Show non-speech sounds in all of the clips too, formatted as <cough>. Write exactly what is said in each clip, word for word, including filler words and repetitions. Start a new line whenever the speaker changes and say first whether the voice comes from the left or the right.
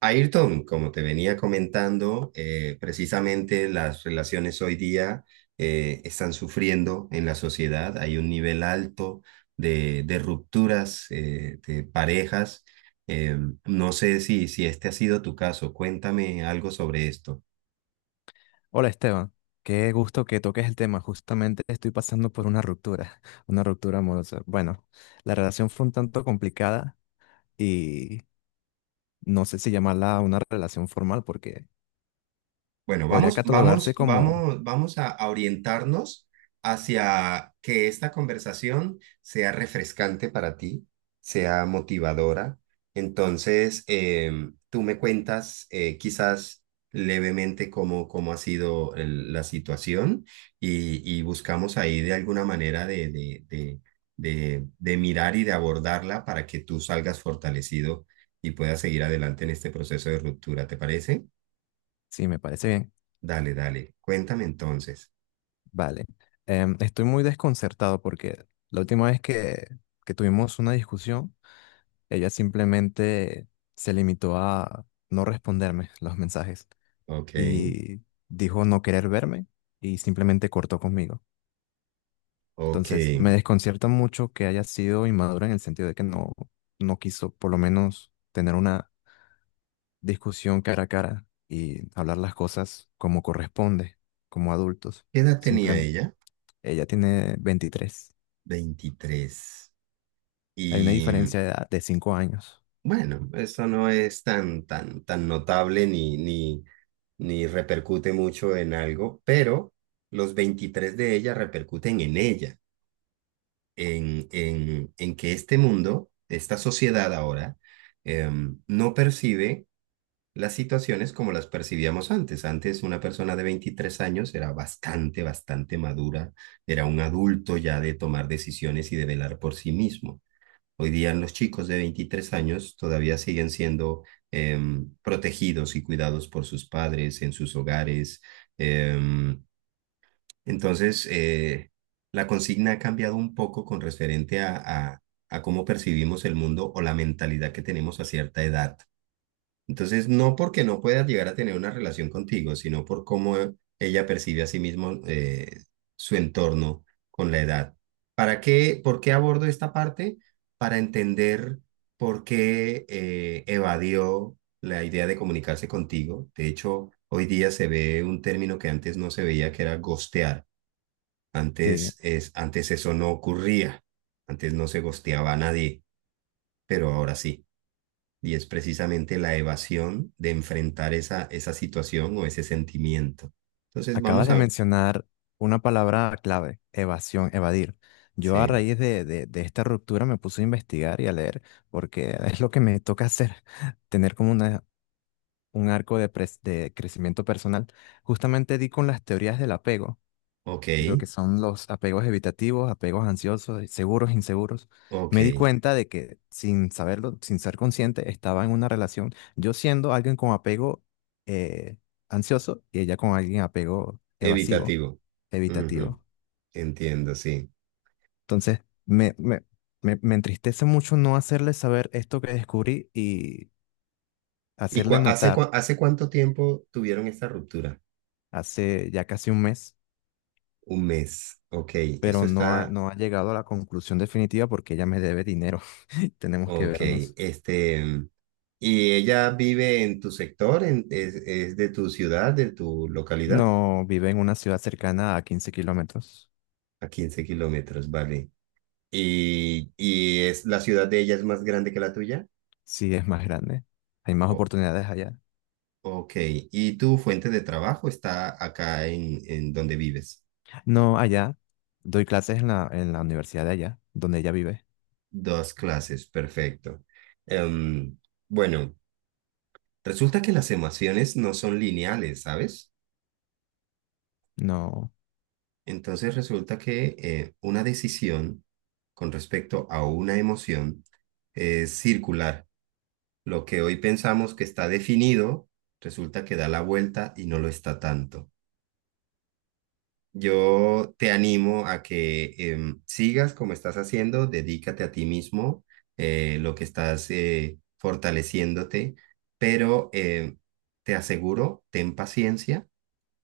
right: Ayrton, como te venía comentando, eh, precisamente las relaciones hoy día eh, están sufriendo en la sociedad. Hay un nivel alto de, de rupturas eh, de parejas. Eh, no sé si, si este ha sido tu caso. Cuéntame algo sobre esto.
left: Hola Esteban, qué gusto que toques el tema. Justamente estoy pasando por una ruptura, <laughs> una ruptura amorosa. Bueno, la relación fue un tanto complicada y no sé si llamarla una relación formal porque
right: Bueno,
left: podría
right: vamos, vamos,
left: catalogarse como...
right: vamos, vamos a, a orientarnos hacia que esta conversación sea refrescante para ti, sea motivadora. Entonces, em, tú me cuentas eh, quizás levemente cómo, cómo ha sido el- la situación y, y buscamos ahí de alguna manera de, de, de, de, de mirar y de abordarla para que tú salgas fortalecido y puedas seguir adelante en este proceso de ruptura, ¿te parece?
left: Sí, me parece bien.
right: Dale, dale. Cuéntame entonces.
left: Vale. Em, estoy muy desconcertado porque la última vez que, que tuvimos una discusión, ella simplemente se limitó a no responderme los mensajes
right: Ok,
left: y dijo no querer verme y simplemente cortó conmigo.
right: ok.
left: Entonces, me
right: ¿Qué
left: desconcierta mucho que haya sido inmadura en el sentido de que no, no quiso por lo menos tener una discusión cara a cara y hablar las cosas como corresponde, como adultos.
right: edad tenía
left: Simplemente,
right: ella?
left: ella tiene veintitrés.
right: Veintitrés.
left: Hay una
right: Y
left: diferencia de edad de cinco años.
right: bueno, eso no es tan, tan, tan, notable ni, ni, ni repercute mucho en algo, pero los veintitrés de ella repercuten en ella, en, en, en que este mundo, esta sociedad ahora, em, no percibe las situaciones como las percibíamos antes. Antes una persona de veintitrés años era bastante, bastante madura, era un adulto ya de tomar decisiones y de velar por sí mismo. Hoy día los chicos de veintitrés años todavía siguen siendo em, protegidos y cuidados por sus padres en sus hogares. Em, entonces, eh, la consigna ha cambiado un poco con referente a, a a cómo percibimos el mundo o la mentalidad que tenemos a cierta edad. Entonces, no porque no pueda llegar a tener una relación contigo, sino por cómo ella percibe a sí mismo eh, su entorno con la edad. ¿Para qué? ¿Por qué abordo esta parte? Para entender por qué eh, evadió la idea de comunicarse contigo. De hecho, hoy día se ve un término que antes no se veía, que era ghostear.
left: Sí,
right: Antes, es, antes eso no ocurría. Antes no se ghosteaba a nadie, pero ahora sí y es precisamente la evasión de enfrentar esa, esa situación o ese sentimiento. Entonces
left: acabas
right: vamos
left: de
right: a...
left: mencionar una palabra clave, evasión, evadir. Yo a
right: Sí,
left: raíz de, de, de esta ruptura me puse a investigar y a leer porque es lo que me toca hacer, <laughs> tener como una un arco de, pres- de crecimiento personal, justamente di con las teorías del apego,
right: ok,
left: de lo que son los apegos evitativos, apegos ansiosos, eh, seguros, inseguros.
right: ok,
left: Me di cuenta de que sin saberlo, sin ser consciente, estaba en una relación, yo siendo alguien con apego eh, ansioso y ella con alguien apego evasivo,
right: evitativo. Ujú,
left: evitativo.
right: entiendo, sí.
left: Entonces, me, me, me, me entristece mucho no hacerle saber esto que descubrí y
right: ¿Y
left: hacerle
right: cua- hace,
left: notar
right: cua- hace cuánto tiempo tuvieron esta ruptura?
left: hace ya casi un mes
right: Un mes, ok, esto
left: pero no ha,
right: está,
left: no ha llegado a la conclusión definitiva porque ella me debe dinero. <laughs> Tenemos que
right: ok,
left: vernos.
right: este... mm, ¿Y ella vive en tu sector? ¿En, es, es de tu ciudad, de tu localidad?
left: No, vive en una ciudad cercana a quince kilómetros.
right: A quince kilómetros, vale. Y, y es la ciudad de ella es más grande que la tuya.
left: Sí, es más grande. Hay más
right: Oh,
left: oportunidades allá.
right: ok. ¿Y tu fuente de trabajo está acá en, en donde vives?
left: No, allá. Doy clases en la, en la universidad de allá, donde ella vive.
right: Dos clases, perfecto. Em, bueno, resulta que las emociones no son lineales, ¿sabes?
left: No.
right: Entonces resulta que eh, una decisión con respecto a una emoción es circular. Lo que hoy pensamos que está definido, resulta que da la vuelta y no lo está tanto. Yo te animo a que em, sigas como estás haciendo, dedícate a ti mismo, eh, lo que estás eh, fortaleciéndote, pero eh, te aseguro, ten paciencia,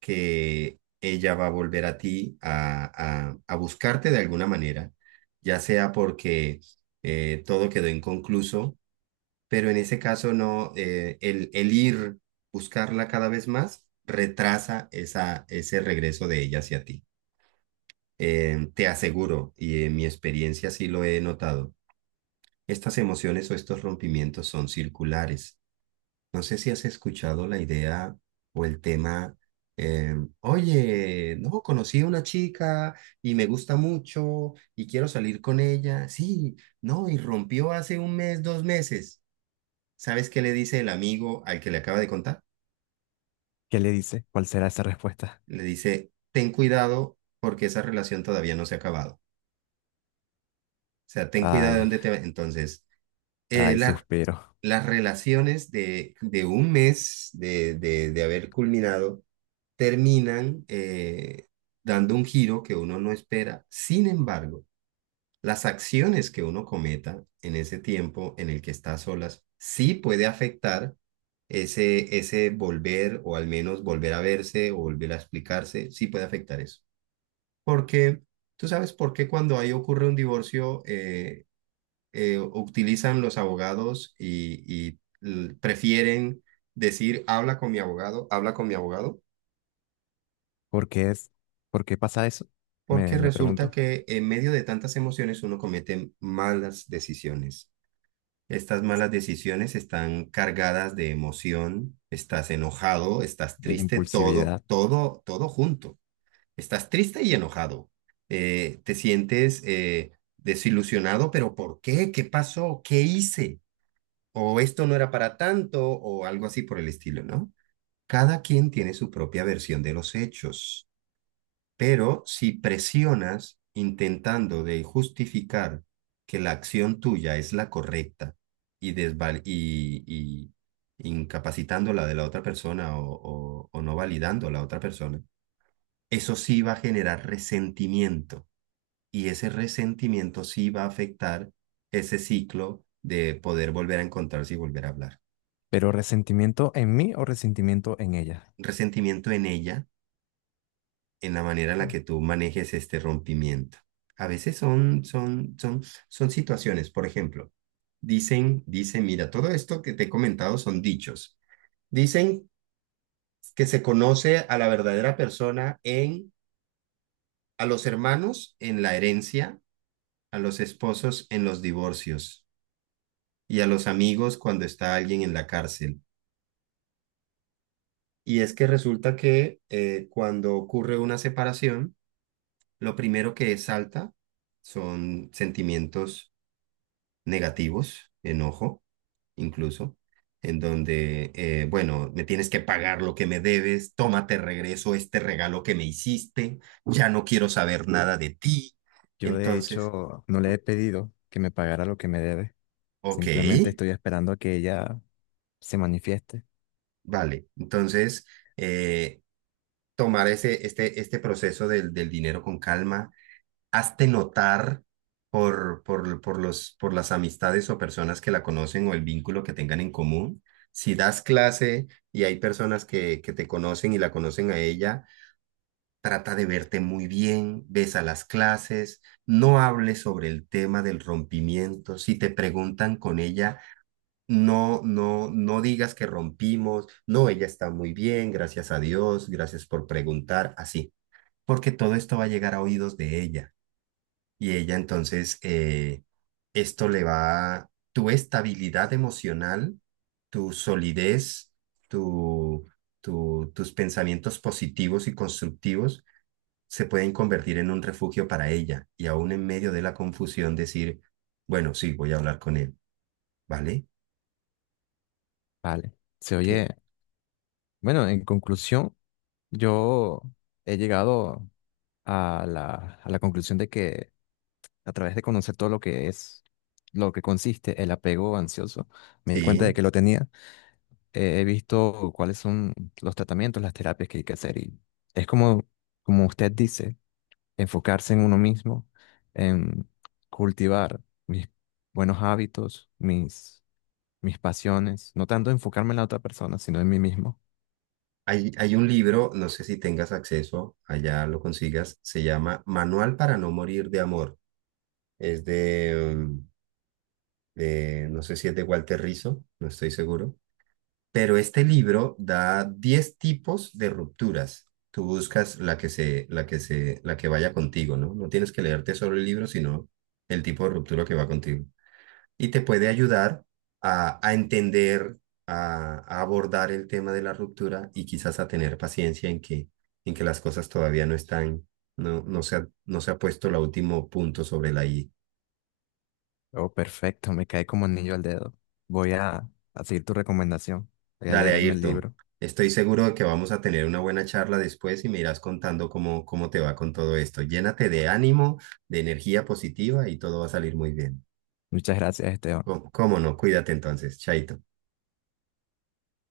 right: que ella va a volver a ti a, a- a buscarte de alguna manera, ya sea porque eh, todo quedó inconcluso, pero en ese caso no, eh, el, el ir buscarla cada vez más retrasa esa, ese regreso de ella hacia ti. Eh, te aseguro, y en mi experiencia sí lo he notado, estas emociones o estos rompimientos son circulares. No sé si has escuchado la idea o el tema, eh, oye, no, conocí a una chica y me gusta mucho y quiero salir con ella. Sí, no, y rompió hace un mes, dos meses. ¿Sabes qué le dice el amigo al que le acaba de contar?
left: ¿Qué le dice? ¿Cuál será esa respuesta?
right: Le dice, ten cuidado porque esa relación todavía no se ha acabado. O sea, ten cuidado de
left: Ay,
right: dónde te va. Entonces, eh,
left: ay,
right: la
left: suspiro.
right: las relaciones de, de un mes de, de, de haber culminado terminan eh, dando un giro que uno no espera. Sin embargo, las acciones que uno cometa en ese tiempo en el que está a solas sí puede afectar ese, ese volver o al menos volver a verse o volver a explicarse, sí puede afectar eso. Porque tú sabes por qué cuando ahí ocurre un divorcio, eh, eh, utilizan los abogados y, y l- prefieren decir, habla con mi abogado, habla con mi abogado,
left: ¿Por qué es? ¿Por qué pasa eso?
right: porque
left: Me, me
right: resulta
left: pregunto.
right: que en medio de tantas emociones uno comete malas decisiones. Estas malas decisiones están cargadas de emoción, estás enojado, estás
left: De
right: triste, todo,
left: impulsividad.
right: todo, todo junto. Estás triste y enojado. Eh, te sientes eh, desilusionado, pero ¿por qué? ¿Qué pasó? ¿Qué hice? O esto no era para tanto, o algo así por el estilo, ¿no? Cada quien tiene su propia versión de los hechos, pero si presionas intentando de justificar que la acción tuya es la correcta y, desval y, y incapacitando la de la otra persona o, o, o no validando a la otra persona, eso sí va a generar resentimiento y ese resentimiento sí va a afectar ese ciclo de poder volver a encontrarse y volver a hablar.
left: ¿Pero resentimiento en mí o resentimiento en ella?
right: Resentimiento en ella, en la manera en la que tú manejes este rompimiento. A veces son, son, son, son situaciones, por ejemplo, dicen, dicen, mira, todo esto que te he comentado son dichos. Dicen que se conoce a la verdadera persona en, a los hermanos en la herencia, a los esposos en los divorcios y a los amigos cuando está alguien en la cárcel. Y es que resulta que eh, cuando ocurre una separación, lo primero que salta son sentimientos negativos, enojo, incluso, en donde, eh, bueno, me tienes que pagar lo que me debes, tómate regreso este regalo que me hiciste, ya no quiero saber nada de ti.
left: Yo de
right: Entonces,
left: hecho no le he pedido que me pagara lo que me debe.
right: ok,
left: Simplemente estoy esperando a que ella se manifieste.
right: vale. Entonces, eh, tomar ese, este, este proceso del, del dinero con calma, hazte notar por, por, por los, por las amistades o personas que la conocen o el vínculo que tengan en común. Si das clase y hay personas que, que te conocen y la conocen a ella, trata de verte muy bien, ves a las clases, no hables sobre el tema del rompimiento. Si te preguntan con ella, no, no, no digas que rompimos, no, ella está muy bien, gracias a Dios, gracias por preguntar, así, porque todo esto va a llegar a oídos de ella. Y ella entonces, eh, esto le va, tu estabilidad emocional, tu solidez, tu, tu- tus pensamientos positivos y constructivos se pueden convertir en un refugio para ella. Y aún en medio de la confusión decir, bueno, sí, voy a hablar con él, ¿vale?
left: Vale. Se
right: ¿Qué?
left: oye. Bueno, en conclusión, yo he llegado a la, a la conclusión de que a través de conocer todo lo que es, lo que consiste el apego ansioso, me di cuenta de
right: Sí.
left: que lo tenía. Eh, he visto cuáles son los tratamientos, las terapias que hay que hacer y es como, como usted dice. Enfocarse en uno mismo, en cultivar mis buenos hábitos, mis, mis pasiones, no tanto enfocarme en la otra persona, sino en mí mismo.
right: Hay, hay un libro, no sé si tengas acceso, allá lo consigas, se llama Manual para no morir de amor. Es de... mm, eh, no sé si es de Walter Rizzo, no estoy seguro, pero este libro da diez tipos de rupturas. Tú buscas la que se, la que se, la que vaya contigo, ¿no? No tienes que leerte solo el libro, sino el tipo de ruptura que va contigo. Y te puede ayudar a, a entender, a, a abordar el tema de la ruptura y quizás a tener paciencia en que, en que las cosas todavía no están, no, no se ha, no se ha puesto el último punto sobre la I.
left: Oh, perfecto, me cae como anillo al dedo. Voy a, a seguir tu recomendación. Voy a
right: Dale,
left: leerme el
right: Ayrton.
left: libro.
right: Estoy seguro de que vamos a tener una buena charla después y me irás contando cómo, cómo te va con todo esto. Llénate de ánimo, de energía positiva y todo va a salir muy bien.
left: Muchas gracias, Esteban.
right: ¿Cómo cómo no? Cuídate entonces, Chaito.